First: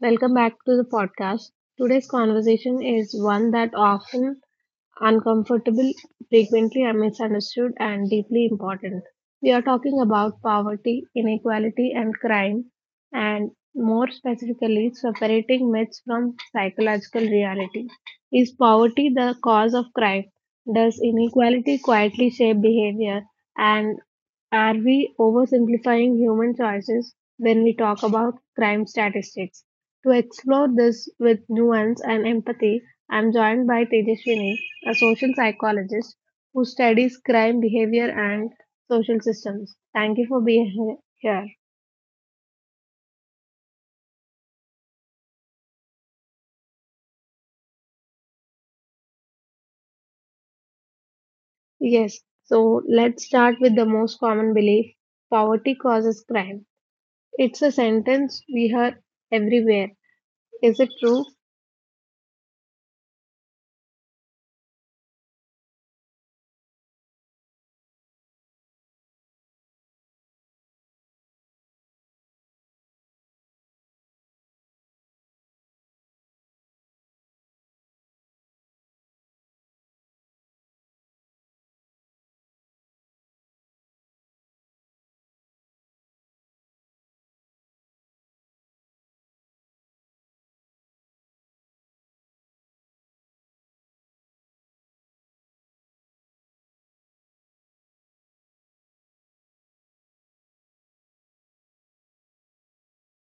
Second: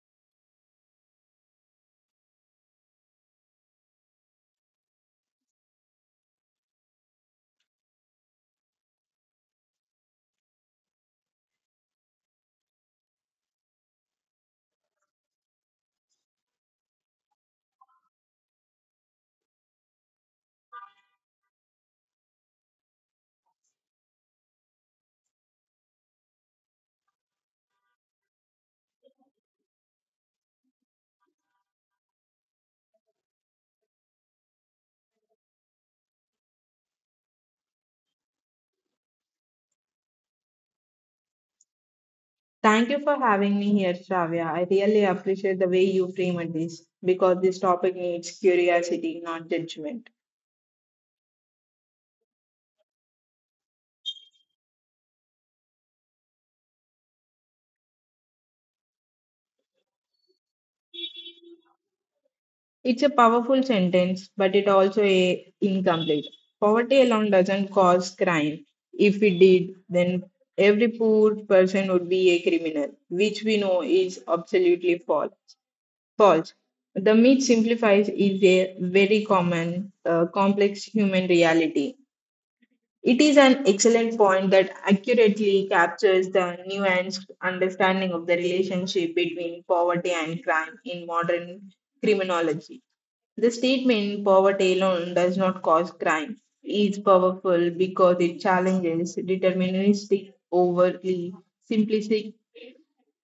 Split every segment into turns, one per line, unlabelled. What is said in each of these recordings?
Welcome back to the podcast. Today's conversation is one that often uncomfortable, frequently misunderstood, and deeply important. We are talking about poverty, inequality, and crime, and more specifically, separating myths from psychological reality. Is poverty the cause of crime? Does inequality quietly shape behavior? And are we oversimplifying human choices when we talk about crime statistics? To explore this with nuance and empathy, I'm joined by Tejaswini, a social psychologist who studies crime behavior and social systems. Thank you for being here.
Thank you for having me here, Shravya. I really appreciate the way you framed this because this topic needs curiosity, not judgment.
Yes, so let's start with the most common belief poverty causes crime. It's a sentence we hear everywhere. Is it true?
It's a powerful sentence, but it also a incomplete. Poverty alone doesn't cause crime. If it did, then every poor person would be a criminal, which we know is absolutely false. False. The myth simplifies is a very common, complex human reality. It is an excellent point that accurately captures the nuanced understanding of the relationship between poverty and crime in modern criminology. The statement poverty alone does not cause crime is powerful because it challenges deterministic, overly simplistic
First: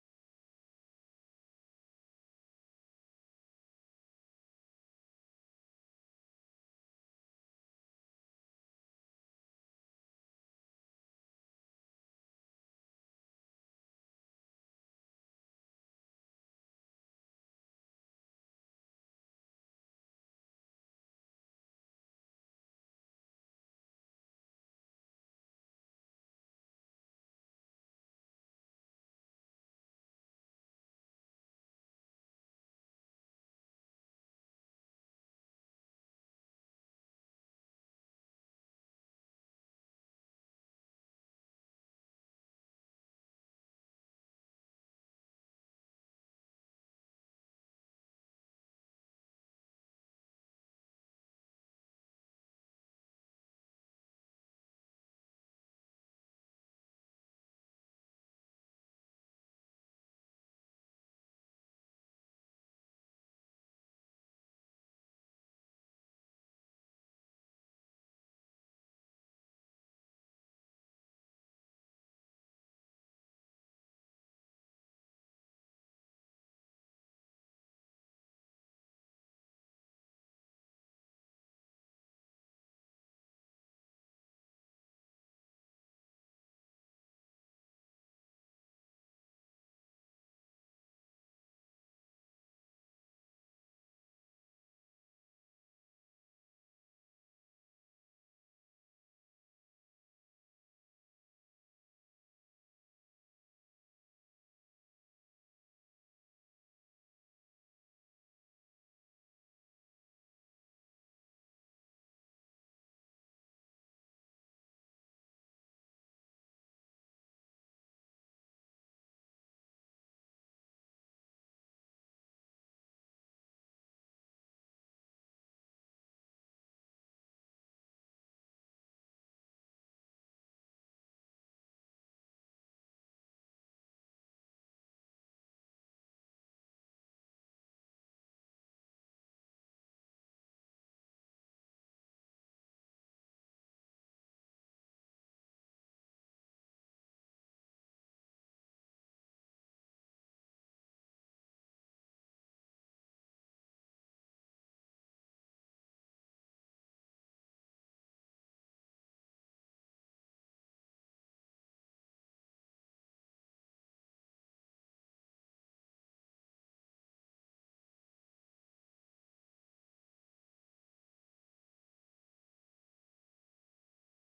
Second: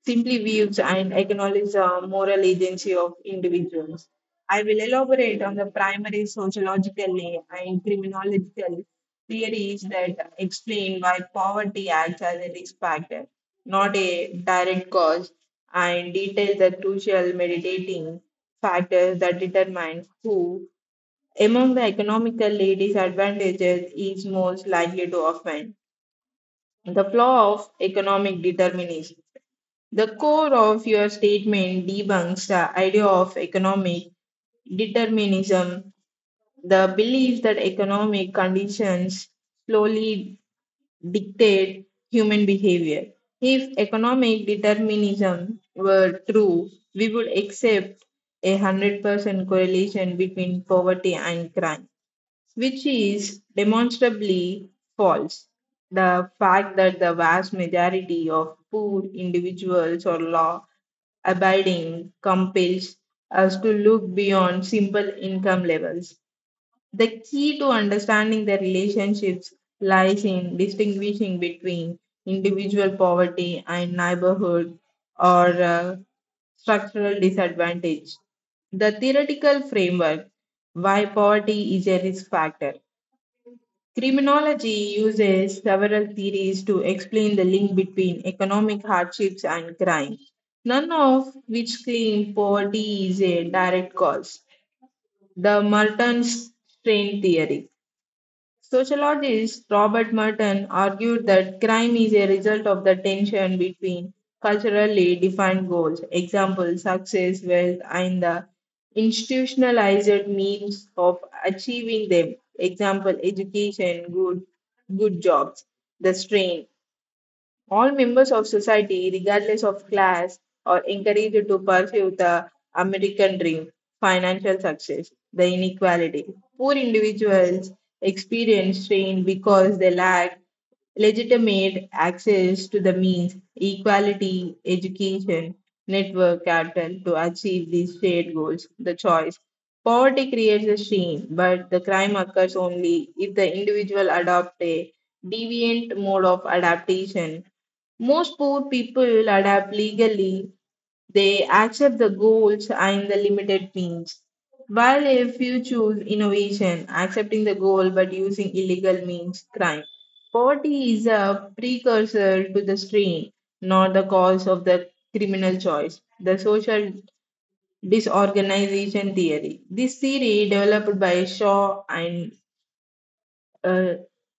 simply views and acknowledge the moral agency of individuals. I will elaborate on the primary sociological and criminological theories that explain why poverty acts as a risk factor, not a direct cause, and detail the crucial meditating factors that determine who among the economically disadvantaged is most likely to offend. The flaw of economic determinism. The core of your statement debunks the idea of economic determinism, the belief that economic conditions slowly dictate human behavior. If economic determinism were true, we would accept a 100% correlation between poverty and crime, which is demonstrably false. The fact that the vast majority of poor individuals or law abiding compels us to look beyond simple income levels. The key to understanding the relationships lies in distinguishing between individual poverty and neighborhood or structural disadvantage. The theoretical framework: why poverty is a risk factor. Criminology uses several theories to explain the link between economic hardships and crime, none of which claim poverty is a direct cause. The Merton strain theory. Sociologist Robert Merton argued that crime is a result of the tension between culturally defined goals, example, success, wealth, and the institutionalized means of achieving them, example, education, good jobs, the strain. All members of society, regardless of class, are encouraged to pursue the American dream, financial success, the inequality. Poor individuals experience strain because they lack legitimate access to the means, equality, education, network capital to achieve these shared goals, the choice. Poverty creates a strain, but the crime occurs only if the individual adopts a deviant mode of adaptation. Most poor people adapt legally, they accept the goals and the limited means. While if you choose innovation, accepting the goal but using illegal means, crime. Poverty is a precursor to the strain, not the cause of the criminal choice. The social disorganization theory. This theory, developed by Shaw and uh,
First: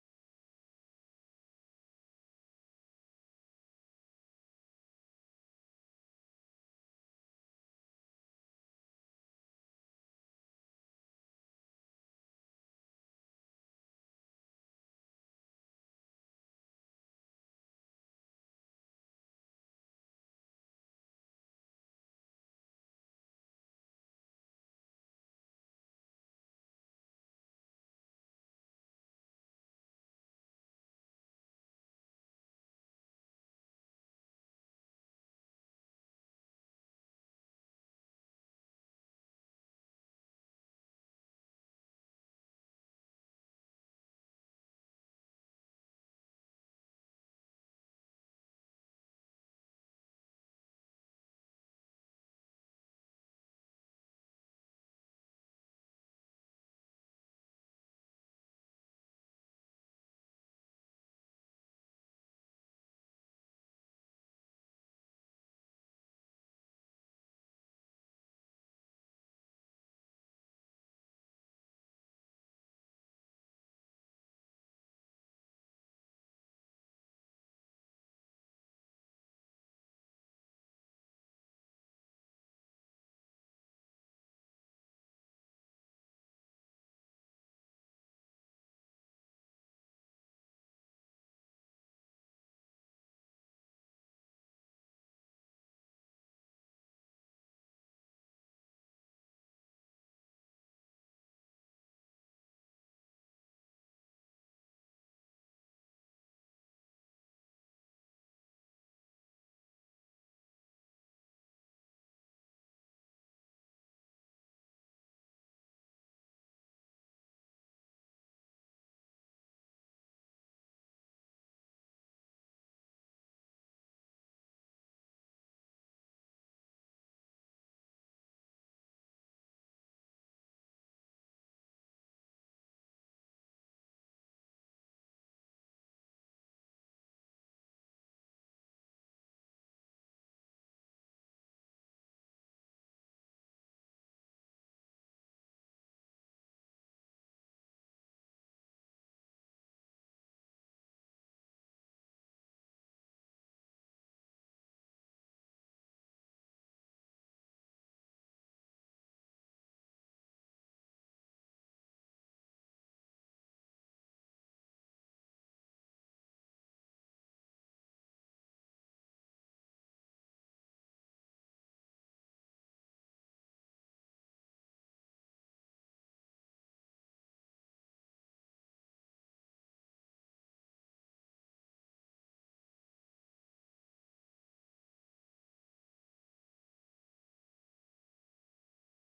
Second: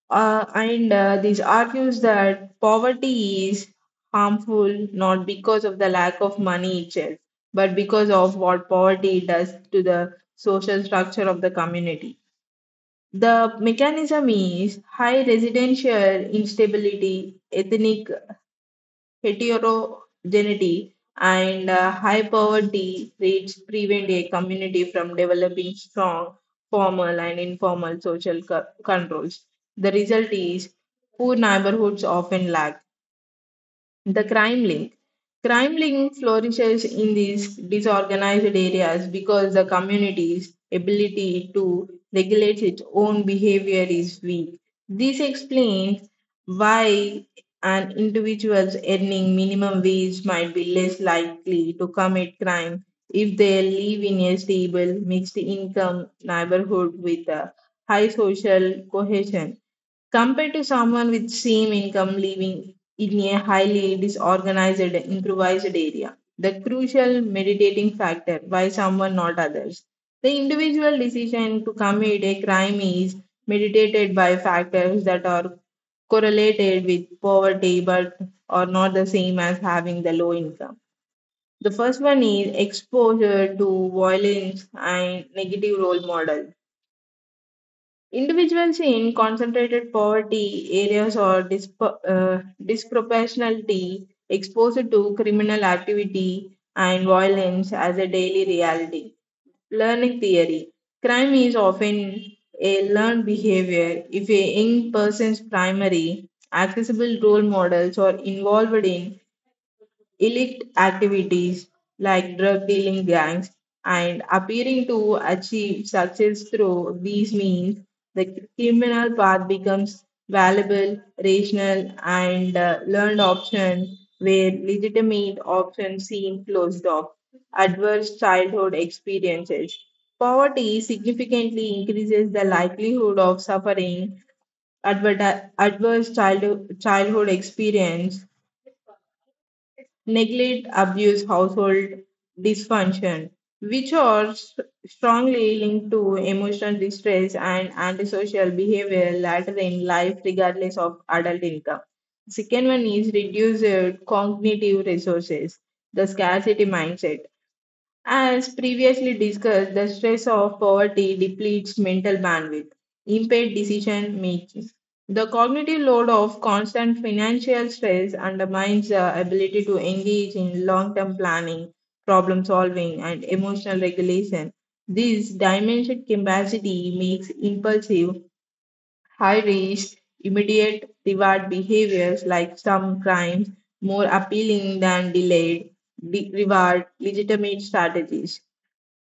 this argues that poverty is harmful not because of the lack of money itself, but because of what poverty does to the social structure of the community. The mechanism is high residential instability, ethnic heterogeneity, and high poverty rates prevent a community from developing strong formal and informal controls. The result is poor neighborhoods often lack the crime link. Crime link flourishes in these disorganized areas because the community's ability to regulate its own behavior is weak. This explains why an individual's earning minimum wage might be less likely to commit crime if they live in a stable, mixed income neighborhood with a high social cohesion, compared to someone with same income living in a highly disorganized improvised area. The crucial meditating factor, by someone not others. The individual decision to commit a crime is meditated by factors that are correlated with poverty but are not the same as having the low income. The first one is exposure to violence and negative role models. Individuals in concentrated poverty areas or disproportionality exposed to criminal activity and violence as a daily reality. Learning theory. Crime is often a learned behavior. If a young person's primary accessible role models are involved in illicit activities like drug dealing gangs and appearing to achieve success through these means, the criminal path becomes valuable, rational, and learned option where legitimate options seem closed off. Adverse childhood experiences. Poverty significantly increases the likelihood of suffering adverse childhood experience, neglect, abuse, household dysfunction, which are strongly linked to emotional distress and antisocial behavior later in life, regardless of adult income. Second one is reduced cognitive resources, the scarcity mindset. As previously discussed, the stress of poverty depletes mental bandwidth, impaired decision making. The cognitive load of constant financial stress undermines the ability to engage in long term planning, problem solving, and emotional regulation. This diminished capacity makes impulsive, high risk, immediate reward behaviors like some crimes more appealing than delayed reward legitimate strategies.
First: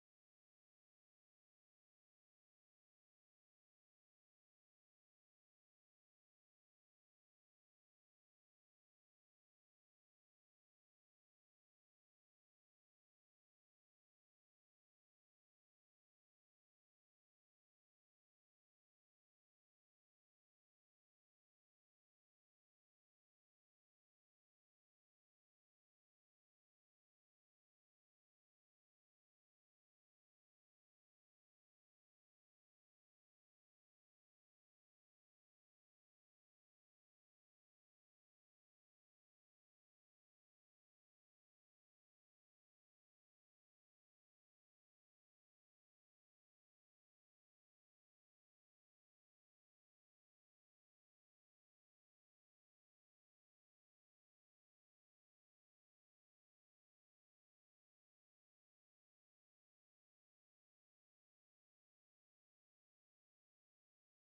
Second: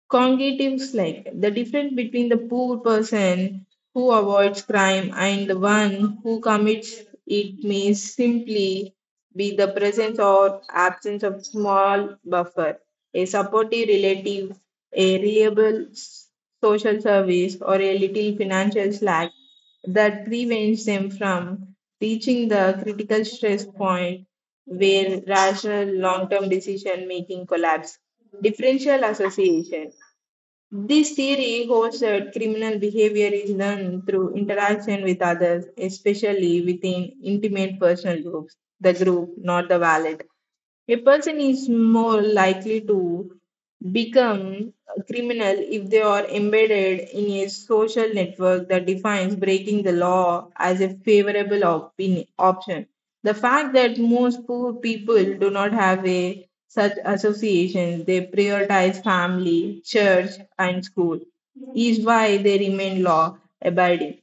Cognitives like the difference between the poor person who avoids crime and the one who commits it may simply be the presence or absence of small buffer, a supportive relative, a reliable social service, or a little financial slack that prevents them from reaching the critical stress point where rational long term decision making collapse. Differential association. This theory holds that criminal behavior is learned through interaction with others, especially within intimate personal groups, the group, not the wallet. A person is more likely to become a criminal if they are embedded in a social network that defines breaking the law as a favorable option. The fact that most poor people do not have a such associations, they prioritize family, church, and school, is why they remain law abiding.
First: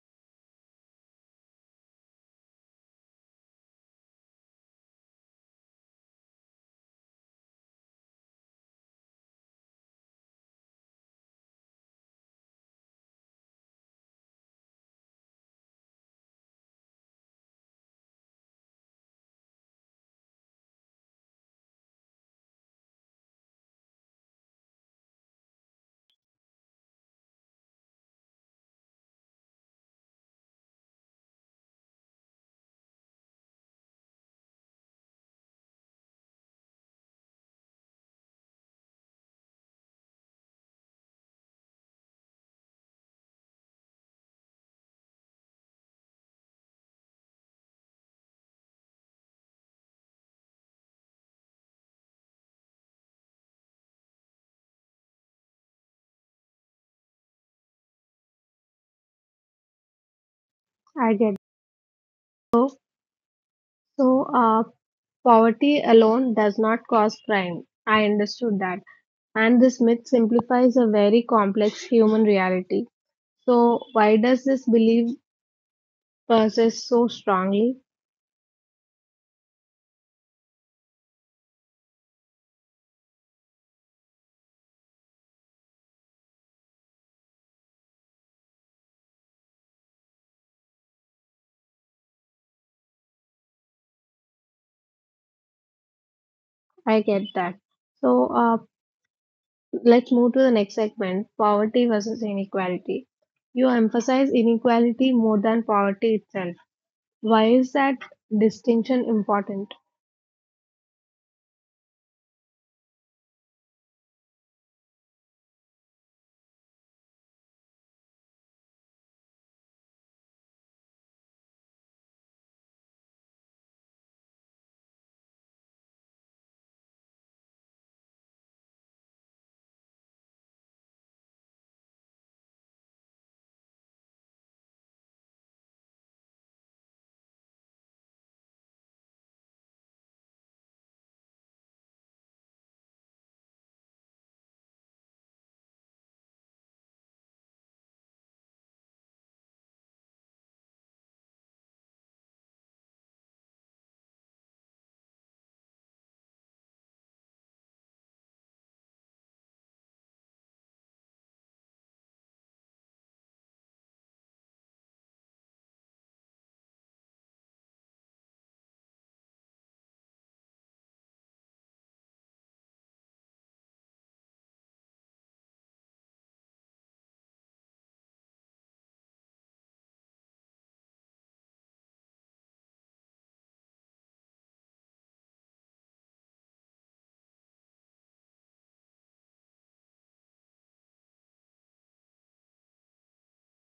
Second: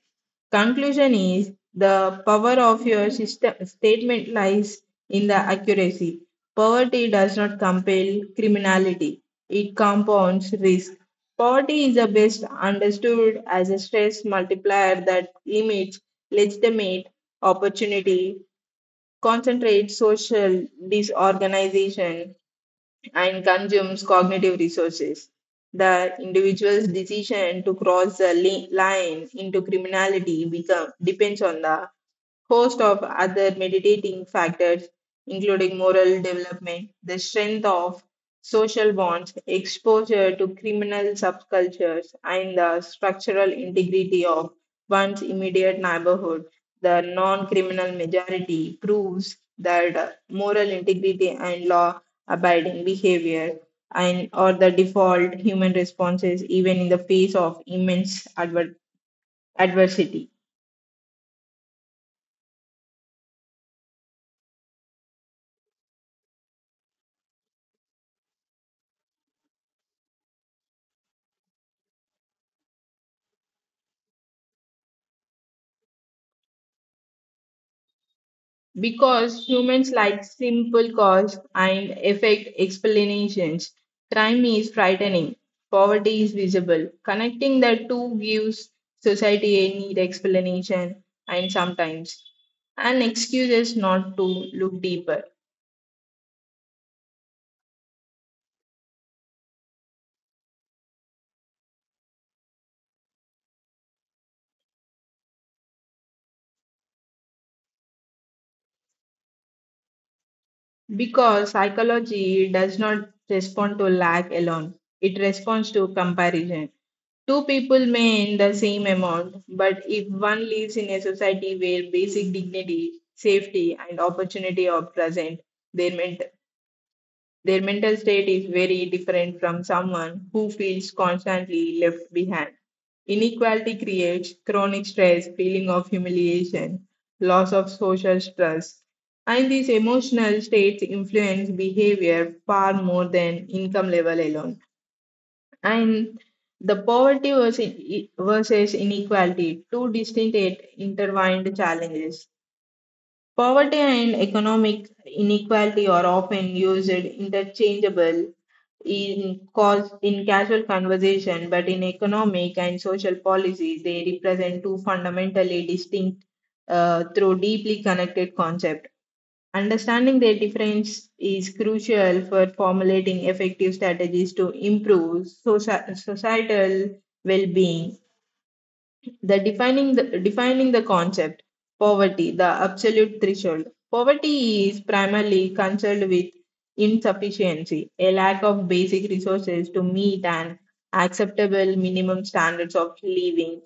Conclusion is the power of your system statement lies in the accuracy. Poverty does not compel criminality, it compounds risk. Poverty is the best understood as a stress multiplier that limits legitimate opportunity, concentrates social disorganization, and consumes cognitive resources. The individual's decision to cross the line into criminality become, depends on the host of other meditating factors, including moral development, the strength of social bonds, exposure to criminal subcultures, and the structural integrity of one's immediate neighborhood. The non criminal majority proves that moral integrity and law abiding behavior and or the default human responses even in the face of immense adversity.
I get it. So, so, poverty alone does not cause crime. I understood that. And this myth simplifies a very complex human reality. So, why does this belief persist so strongly?
Because humans like simple cause and effect explanations, crime is frightening, poverty is visible. Connecting the two gives society a need explanation and sometimes an excuse is not to look deeper.
I get that. So, let's move to the next segment poverty versus inequality. You emphasize inequality more than poverty itself. Why is that distinction important?
Because psychology does not respond to lack alone, it responds to comparison. Two people may earn the same amount, but if one lives in a society where basic dignity, safety, and opportunity are present, their, ment- their mental state is very different from someone who feels constantly left behind. Inequality creates chronic stress, feeling of humiliation, loss of social trust, and these emotional states influence behavior far more than income level alone. And the versus inequality, two distinct yet intertwined challenges. Poverty and economic inequality are often used interchangeable in casual conversation, but in economic and social policy, they represent two fundamentally distinct through deeply connected concepts. Understanding their difference is crucial for formulating effective strategies to improve societal well being. The defining the concept. Poverty, the absolute threshold. Poverty is primarily concerned with insufficiency, a lack of basic resources to meet an acceptable minimum standards of living.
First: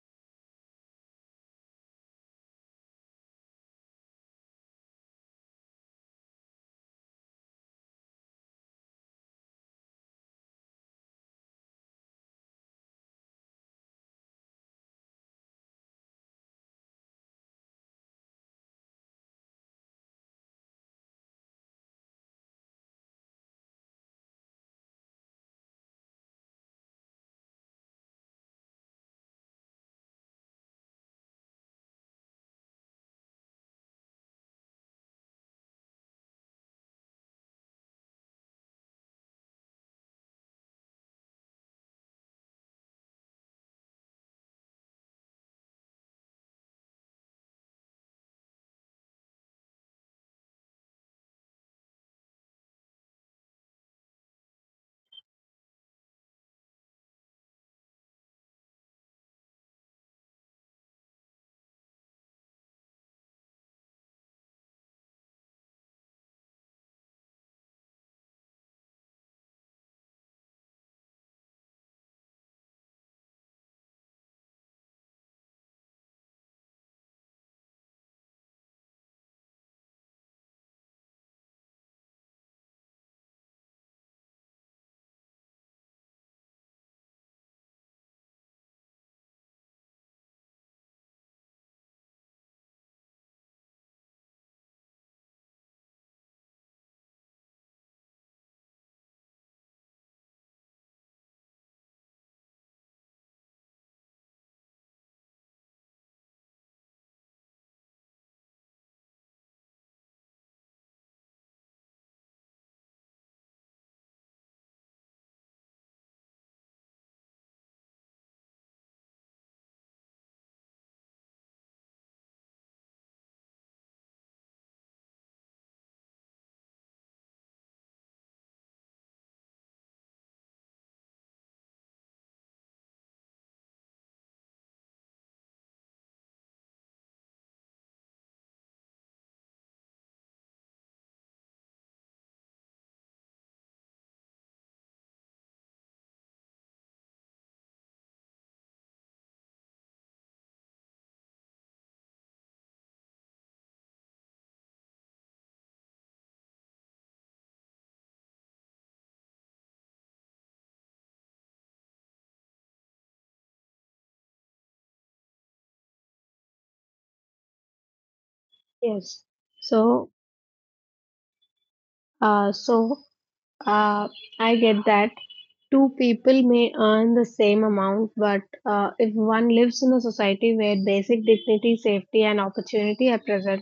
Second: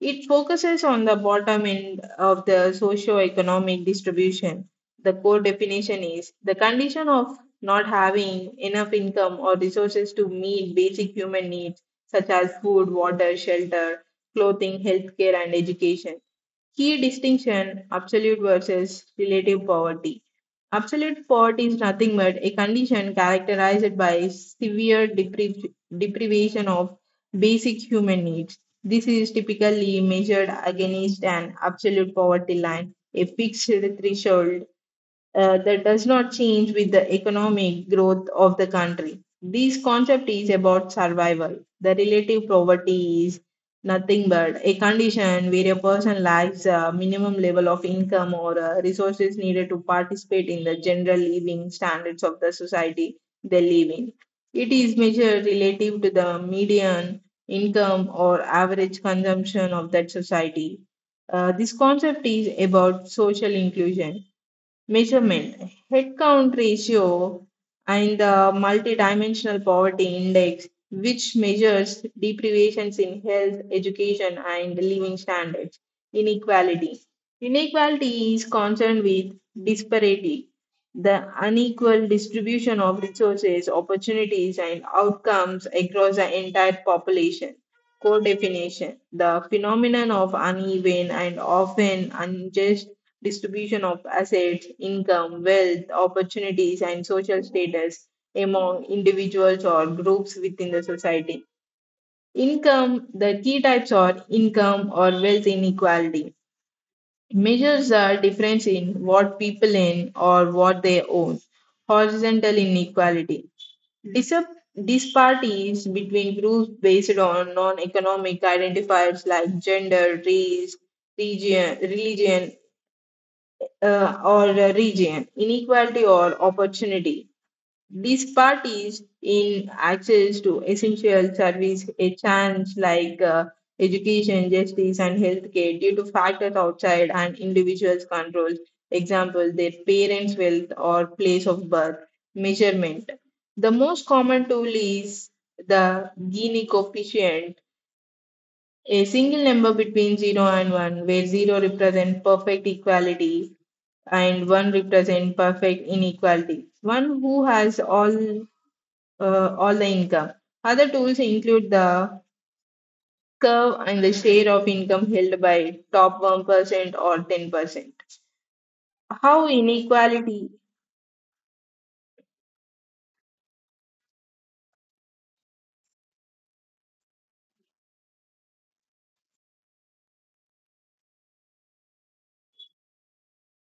It focuses on the bottom end of the socio-economic distribution. The core definition is the condition of not having enough income or resources to meet basic human needs such as food, water, shelter, clothing, healthcare, and education. Key distinction: absolute versus relative poverty. Absolute poverty is nothing but a condition characterized by severe deprivation of basic human needs. This is typically measured against an absolute poverty line, a fixed threshold that does not change with the economic growth of the country. This concept is about survival. The relative poverty is nothing but a condition where a person lacks a minimum level of income or resources needed to participate in the general living standards of the society they live in. It is measured relative to the median income or average consumption of that society. This concept is about social inclusion. Measurement: head count ratio and the multidimensional poverty index, which measures deprivations in health, education, and living standards. Inequality. Inequality is concerned with disparity, the unequal distribution of resources, opportunities, and outcomes across the entire population. Core definition: the phenomenon of uneven and often unjust distribution of assets, income, wealth, opportunities, and social status among individuals or groups within the society. Income, the key types are income or wealth inequality. Measures are difference in what people earn or what they own. Horizontal inequality. Disap- Disparities between groups based on non-economic identifiers like gender, race, region, religion, or a region, inequality or opportunity. These parties in access to essential service, a chance like education, justice, and healthcare due to factors outside and individuals' controls. Example: their parents' wealth or place of birth. Measurement: the most common tool is the Gini coefficient, a single number between 0 and 1, where 0 represents perfect equality and 1 represents perfect inequality. One who has all the income. Other tools include the curve and the share of income held by top 1% or 10%.
Yes.
How
So,
inequality
uh, so Uh, I get that. Two people may earn the same amount, but if one lives in a society where basic dignity, safety, and opportunity are present,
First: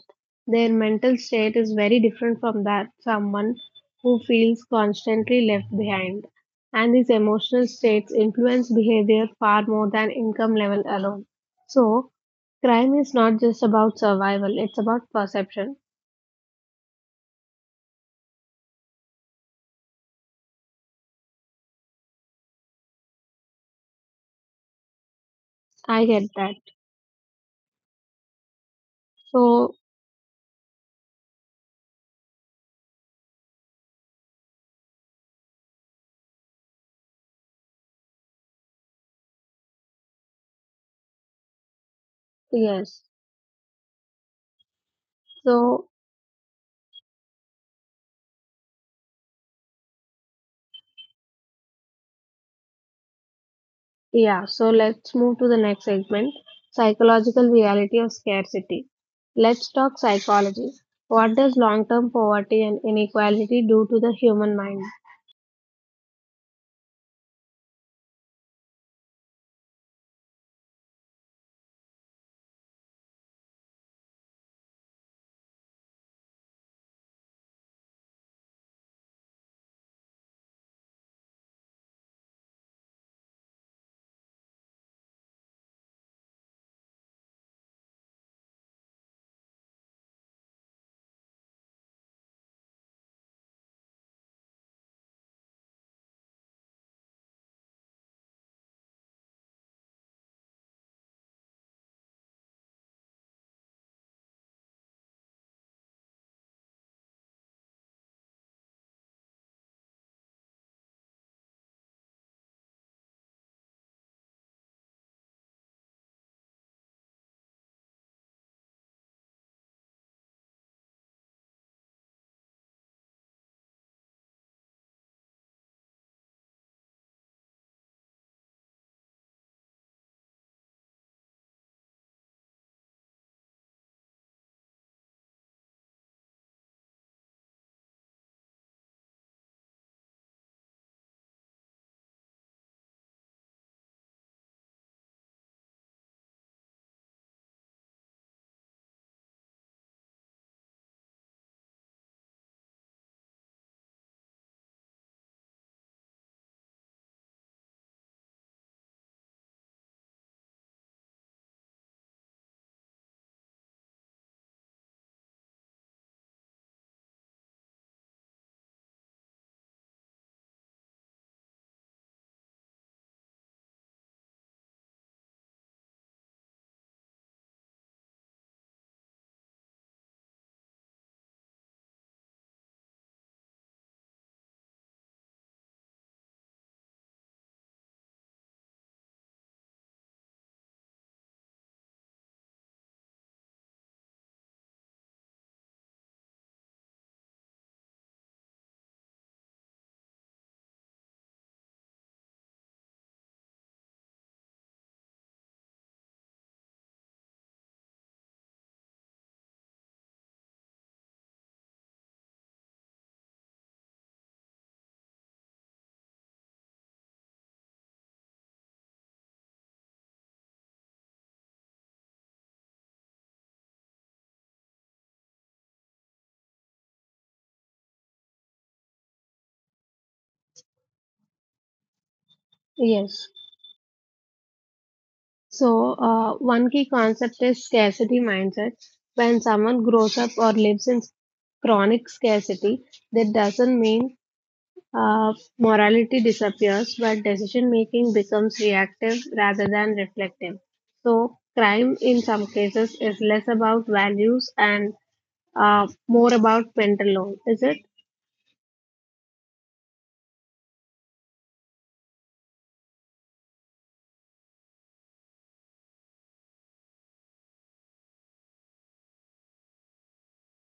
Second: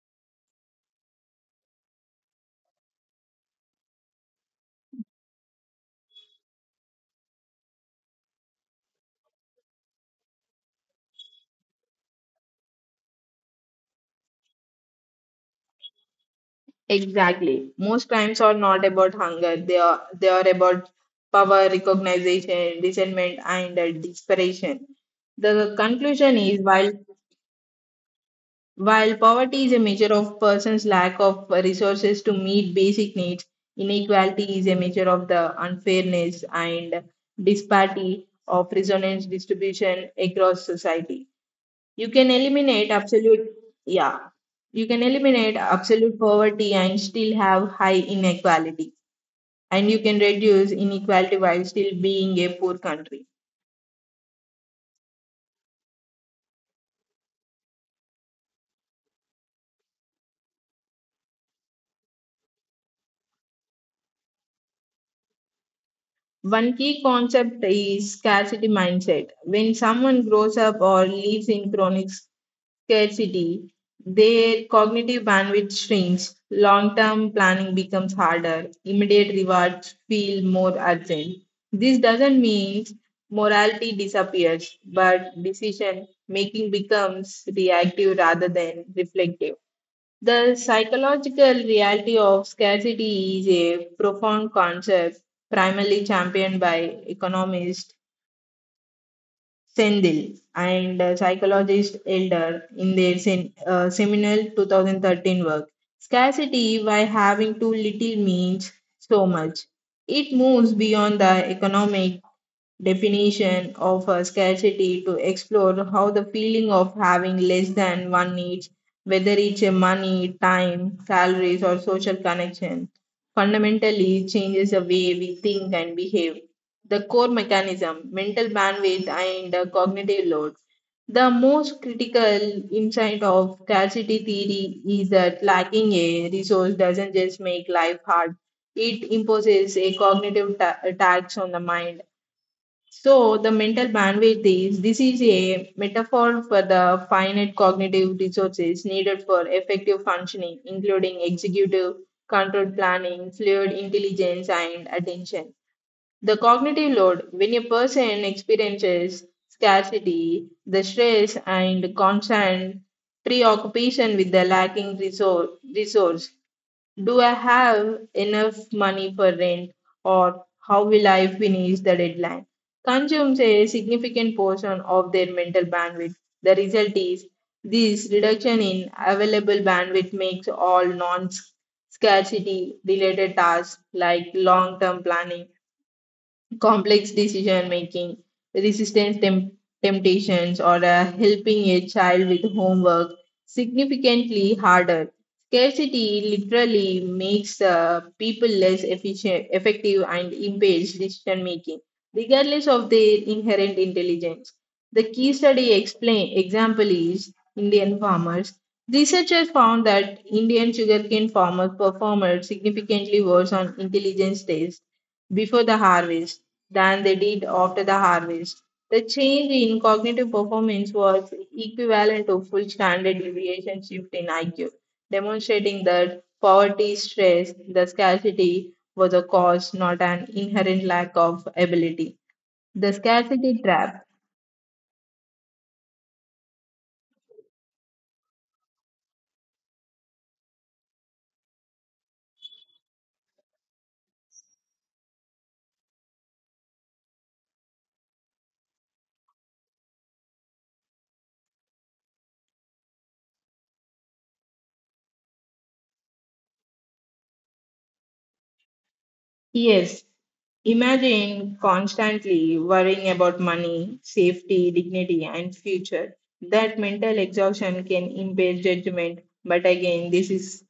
their mental state is very different from that someone who feels constantly left behind. And these emotional states influence behavior far more than income level alone. So, crime is not just about survival, it's about perception.
exactly. Most crimes are not about hunger. They are about power, recognition, resentment, and desperation. The
I get
conclusion
that.
is while poverty
So,
is a measure of person's lack of resources to meet basic needs, inequality is a measure of the unfairness and disparity of resonance distribution across society. You can eliminate
yes.
absolute, yeah, you can eliminate
So,
absolute poverty and still have high inequality, and you can reduce inequality while still being a poor country.
Yeah, so let's move to the next segment psychological reality of scarcity. Let's talk psychology. What does long term poverty and inequality do to the human mind?
One key concept is scarcity mindset when someone grows up or lives in chronic scarcity, their cognitive bandwidth shrinks, long term planning becomes harder, immediate rewards feel more urgent. This doesn't mean morality disappears, but decision making becomes reactive rather than reflective. The psychological reality of scarcity is a profound concept primarily championed by economists Sendil and psychologist Elder in their seminal 2013 work. Scarcity, by having too little, means so much. It moves beyond the economic definition of scarcity to explore how the feeling of having less than one needs, whether it's money, time, salaries, or social connection, fundamentally changes the way we think and behave. The core mechanism, mental bandwidth, and cognitive load. The most critical insight of scarcity theory is that lacking a resource doesn't just make life hard, it imposes a tax on the mind. So the mental bandwidth is this is a metaphor for the finite cognitive resources needed for effective functioning, including executive, controlled planning, fluid intelligence, and attention. The cognitive load, when a person experiences scarcity, the stress, and constant preoccupation with the resource, do I have enough money for rent or how will I finish the deadline? Consumes a significant portion of their mental bandwidth. The result is this reduction in available bandwidth makes all non scarcity related tasks like long term planning, complex decision making, resistant temp- temptations, or helping a child with homework significantly harder. Scarcity literally makes people less efficient, effective, and impairs decision making, regardless of their inherent intelligence. The key study explain, example is Indian farmers. Researchers found that Indian sugarcane farmers performed significantly worse on intelligence tests before the harvest than they did after the harvest. The change in cognitive performance was equivalent to full standard deviation shift in IQ, demonstrating that poverty, stress, the scarcity was a cause, not an inherent lack of ability. The
Yes.
scarcity trap,
So, one key concept is scarcity mindset. When someone grows up or lives in chronic scarcity, that doesn't mean morality disappears, but decision making becomes reactive rather than reflective. So, crime in some cases is less about values and more about mental load. Is it?
yes. Imagine constantly worrying about money, safety, dignity, and future. That mental exhaustion can impair judgment, but again, this is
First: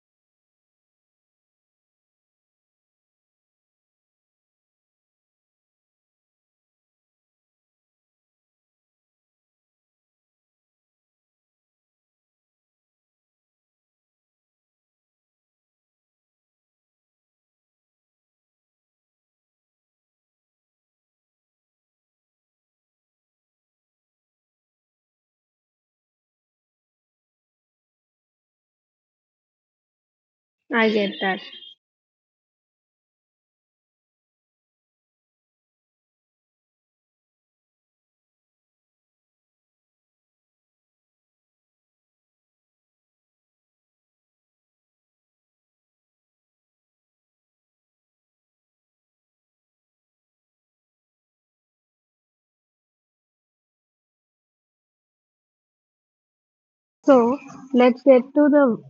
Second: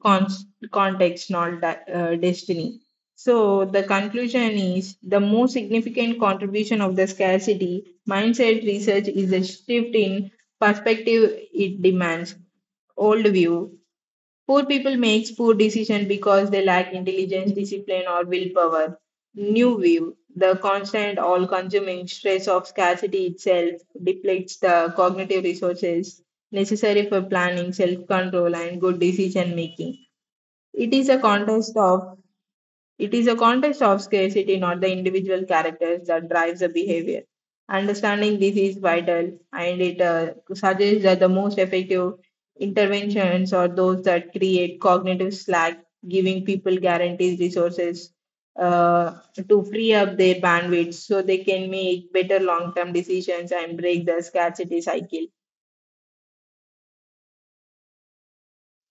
con- context, not destiny. So the conclusion is the most significant contribution of the scarcity mindset research is the shift in perspective it demands. Old view: poor people makes poor decisions because they lack intelligence, discipline, or willpower. New view. The constant, all consuming stress of scarcity itself depletes the cognitive resources necessary for planning, self control, and good decision making.
I
It is
get
a
that.
contest of it is a context of scarcity, not the individual characters, that drives the behavior. Understanding this is vital, and it suggests that the most effective interventions are those that create cognitive slack, giving people guarantees resources uh, to free up their bandwidth so they can make better long term decisions and break the scarcity cycle.
So, let's get to the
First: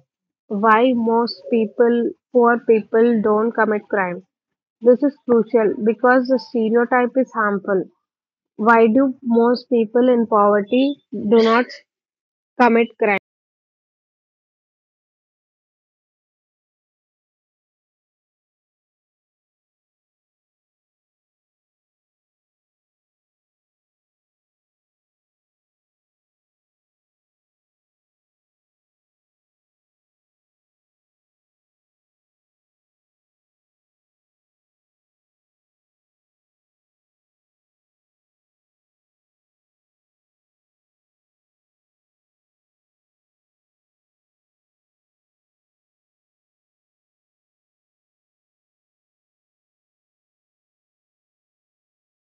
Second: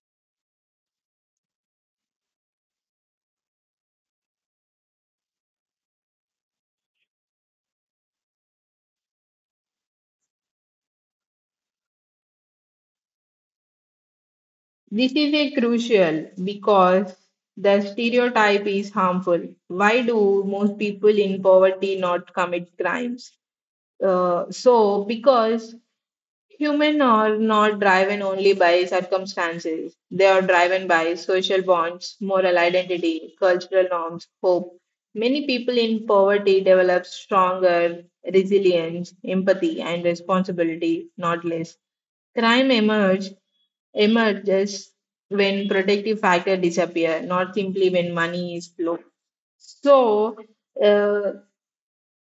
why most people, poor people, don't commit crime. This is crucial because the stereotype is harmful. Why do most people in poverty do not commit crime?
This is a crucial because the stereotype is harmful. Why do most people in poverty not commit crimes? Because humans are not driven only by circumstances. They are driven by social bonds, moral identity, cultural norms, hope. Many people in poverty develop stronger resilience, empathy, and responsibility, not less. Crime emerge, emerges when protective factor disappear, not simply when money is low. So, uh,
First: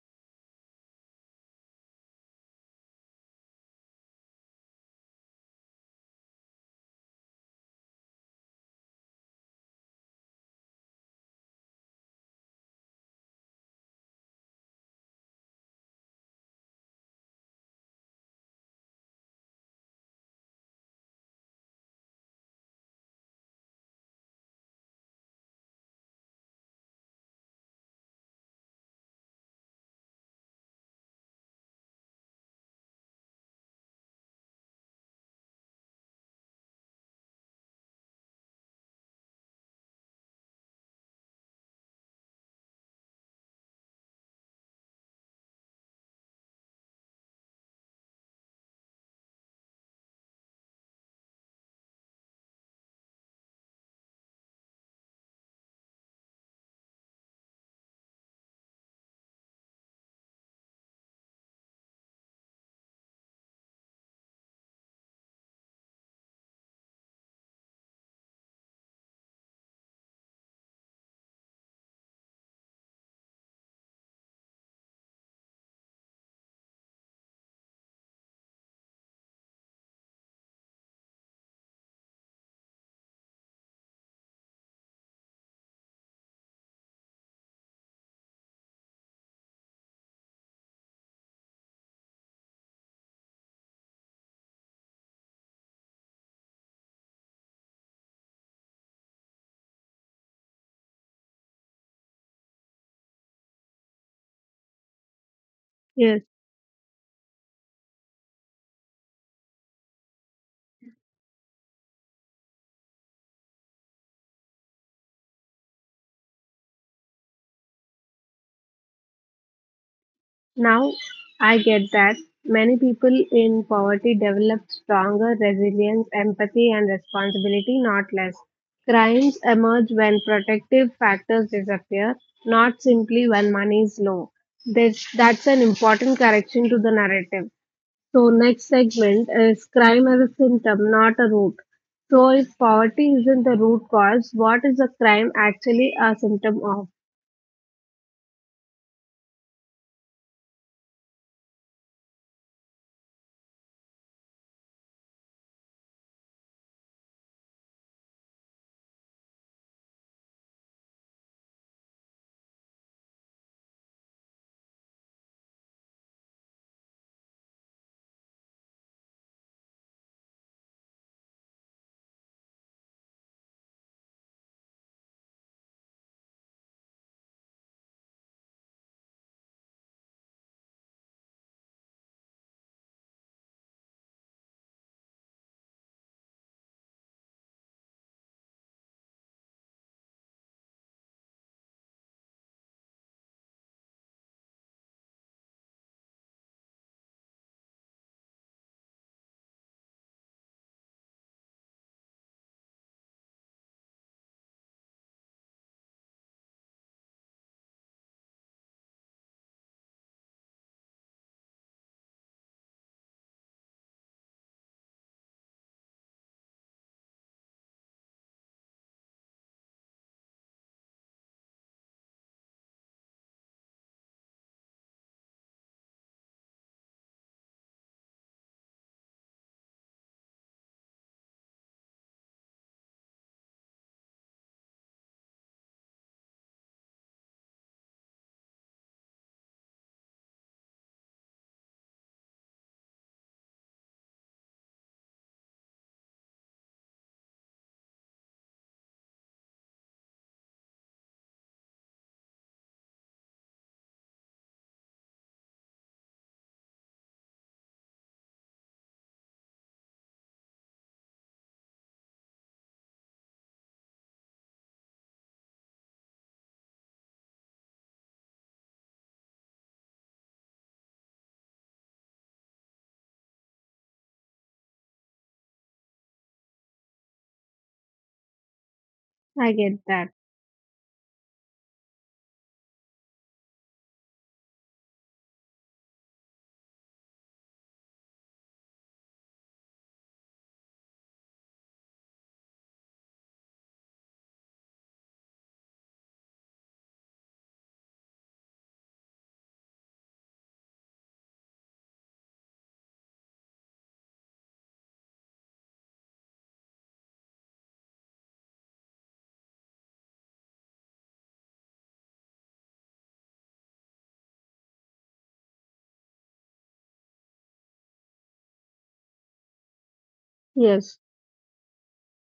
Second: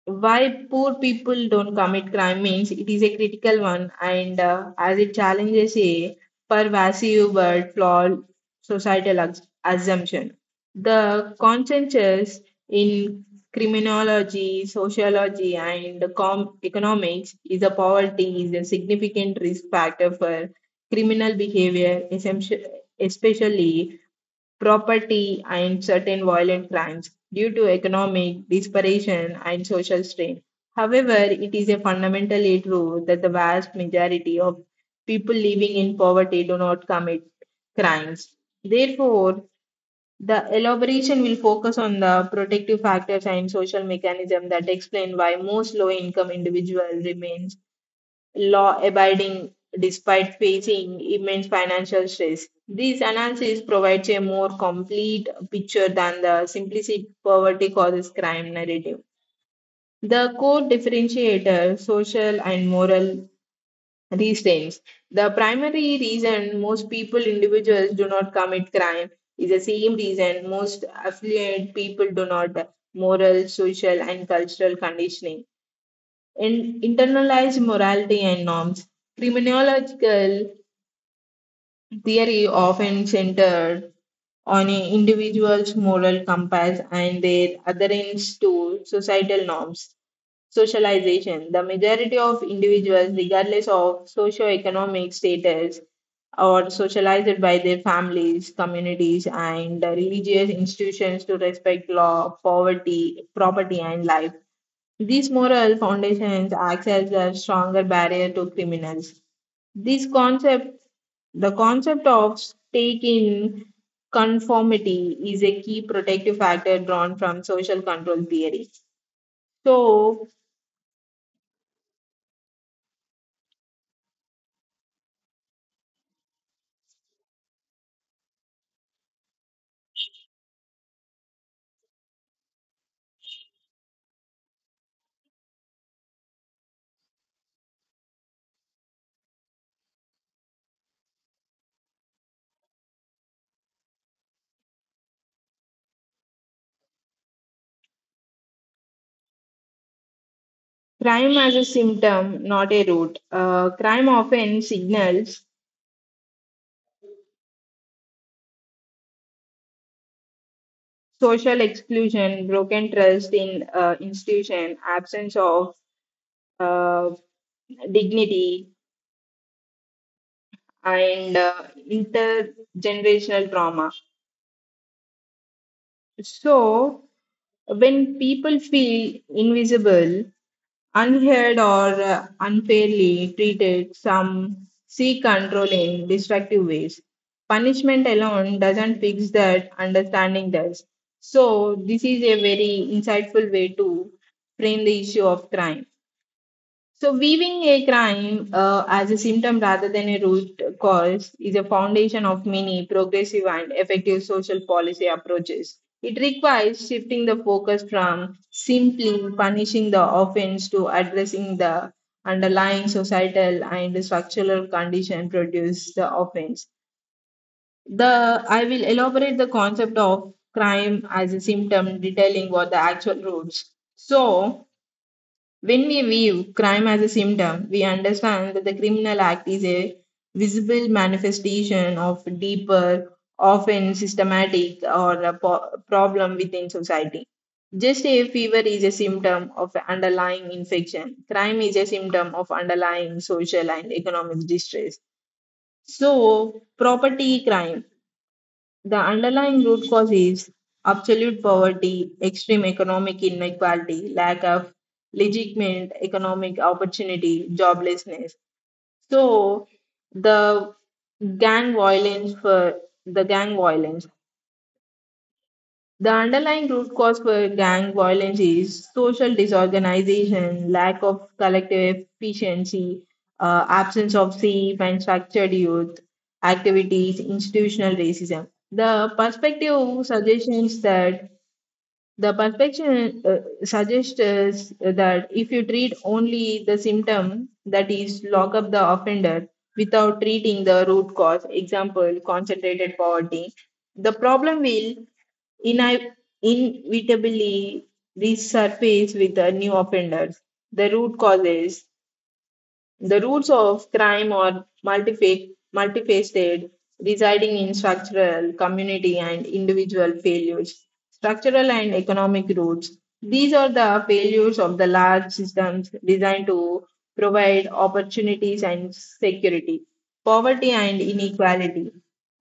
why poor people don't commit crime means it is a critical one and as it challenges a pervasive but flawed societal assumption. The consensus in criminology, sociology, and economics is that poverty is a significant risk factor for criminal behavior, especially property, and certain violent crimes due to economic desperation and social strain. However, it is a fundamentally true that the vast majority of people living in poverty do not commit crimes. Therefore, the elaboration will focus on the protective factors and social mechanisms that explain why most low income individuals remain law abiding despite facing immense financial stress. This analysis provides a more complete picture than the simplistic poverty causes crime narrative. The core differentiator, social and moral restraints. The primary reason most people, individuals, do not commit crime is the same reason most affluent people do not: moral, social, and cultural conditioning in internalized morality and norms. Criminological theory often centered on an individual's moral compass and their adherence to societal norms. Socialization. The majority of individuals, regardless of socioeconomic status, are socialized by their families, communities, and religious institutions to respect law, poverty, property, and life. These moral
Yes.
foundations acts as a stronger barrier to criminals. This concept, the concept of stake in conformity is a key protective factor drawn from social control theory. So,
Now I get that many people in poverty develop stronger resilience, empathy, and responsibility, not less. Crimes emerge when protective factors disappear, not simply when money is low. This, that's an important correction to the narrative. So, next segment is crime as a symptom, not a root. So, if poverty isn't the root cause, what is the crime actually a symptom of?
crime as a symptom, not a root. Crime often signals social exclusion, broken trust in institution, absence of uh, dignity, and intergenerational trauma. So, when people feel invisible, unheard, or unfairly treated, some seek control in destructive ways. Punishment alone doesn't fix that, understanding does. So, this is a very insightful way to frame the issue of crime. So, weaving a crime as a symptom rather than a root cause is a foundation of many progressive and effective social policy approaches. It requires shifting the focus from simply punishing the offense to addressing the underlying societal and structural condition produce the offense. The I will elaborate the concept of crime as a symptom, detailing what the actual roots. So, when we view crime as a symptom, we understand that the criminal act is a visible manifestation of deeper, often systematic or a problem within society. Just a fever is a symptom of an underlying infection. Crime is a symptom of underlying social and economic distress. So, property crime, the underlying root cause is absolute poverty, extreme economic inequality, lack of legitimate economic opportunity, joblessness. So the gang violence for the gang violence, the underlying root cause for gang violence is social disorganization, lack of collective efficiency, absence of safe and structured youth activities, institutional racism. The
I get
perspective
that.
suggests that the perfection suggests us that if you treat only the symptom, that is, lock up the offender without treating the root cause, example, concentrated poverty, the problem will ini- inevitably resurface with the new offenders. The root causes the roots of crime are multifaceted, residing in structural, community, and individual failures. Structural and economic roots. These are the failures of the large systems designed to provide opportunities and security. Poverty
Yes.
and inequality.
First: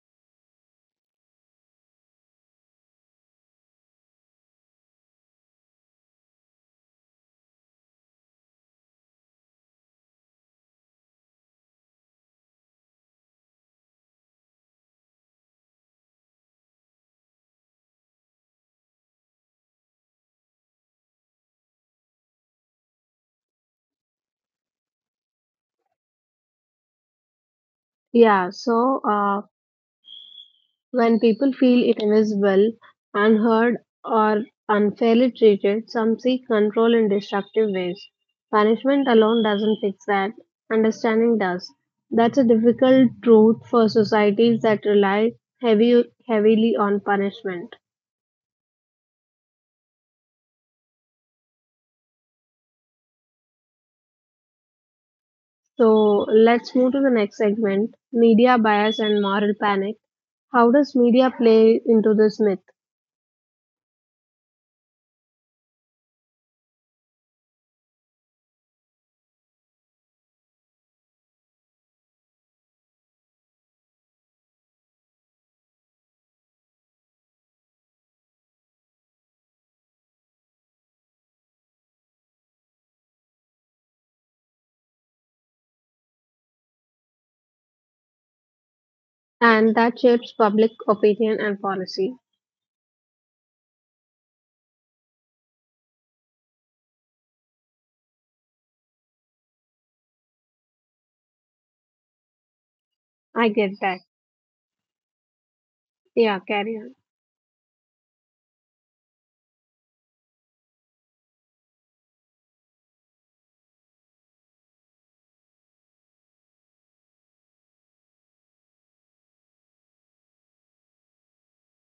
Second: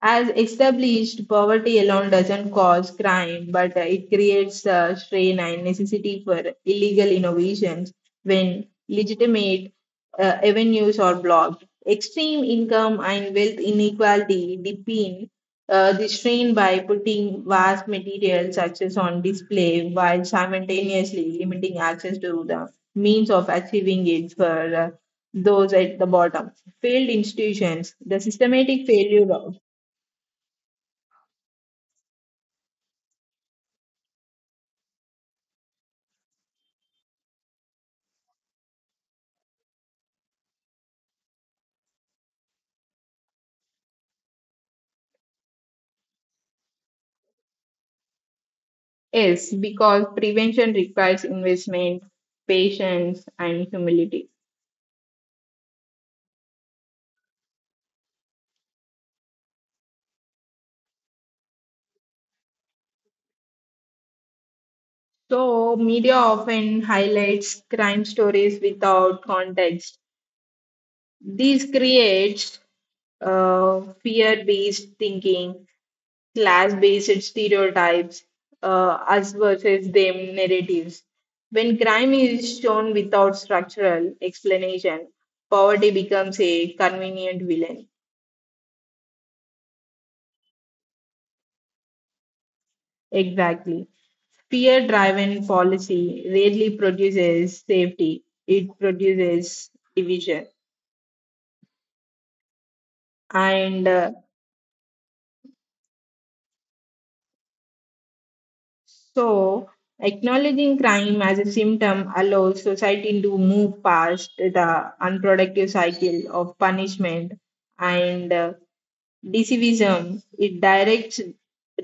As established, poverty alone doesn't cause crime, but it creates strain and necessity for illegal innovations when legitimate avenues are blocked. Extreme income and wealth inequality deepen the strain by putting vast material success on display while simultaneously limiting access to the means of achieving it for those at the bottom. Failed institutions, the
Yeah.
systematic
So,
failure.
when people feel invisible, unheard, or unfairly treated, some seek control in destructive ways. Punishment alone doesn't fix that, understanding does. That's a difficult truth for societies that rely heavily on punishment.
Yes, because prevention requires investment, patience, and humility.
So let's move to the next segment media bias and moral panic. How does media play into this myth?
So, media often highlights crime stories without context. This creates fear-based thinking, class-based stereotypes, us versus them narratives. When crime is shown without structural explanation, poverty becomes a convenient villain.
And that shapes public opinion and policy.
Exactly. Peer driven policy rarely produces safety, it produces division.
I get that.
And
Yeah, carry on.
So, acknowledging crime as a symptom allows society to move past the unproductive cycle of punishment and decivism. It directs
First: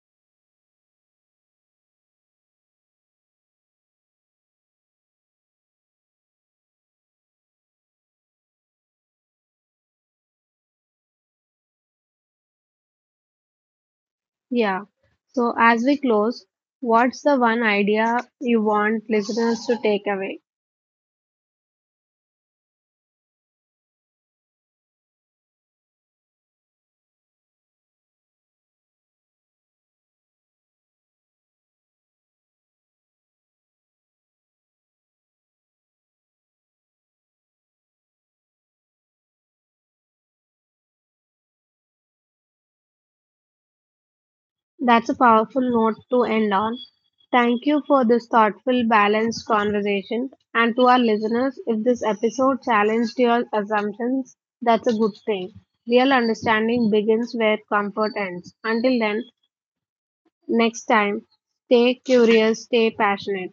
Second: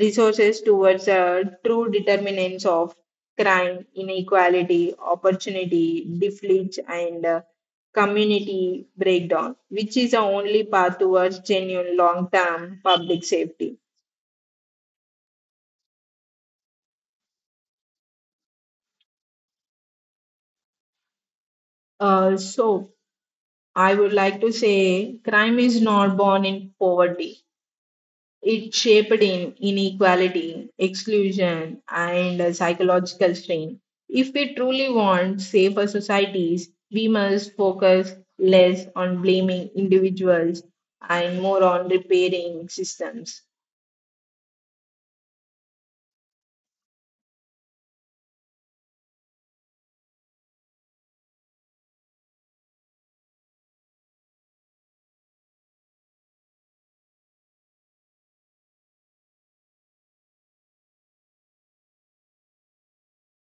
resources towards true determinants of crime, inequality, opportunity, deflage, and community breakdown, which is the only path towards genuine long term public safety.
Yeah. So as we close, what's the one idea you want listeners to take away?
Uh, so, I would like to say crime is not born in poverty. It's shaped in inequality, exclusion, and psychological strain. If we truly want safer societies, we must focus less on blaming individuals and more on repairing systems.
That's a powerful note to end on. Thank you for this thoughtful, balanced conversation. And to our listeners, if this episode challenged your assumptions, that's a good thing. Real understanding begins where comfort ends. Until then, next time, stay curious, stay passionate.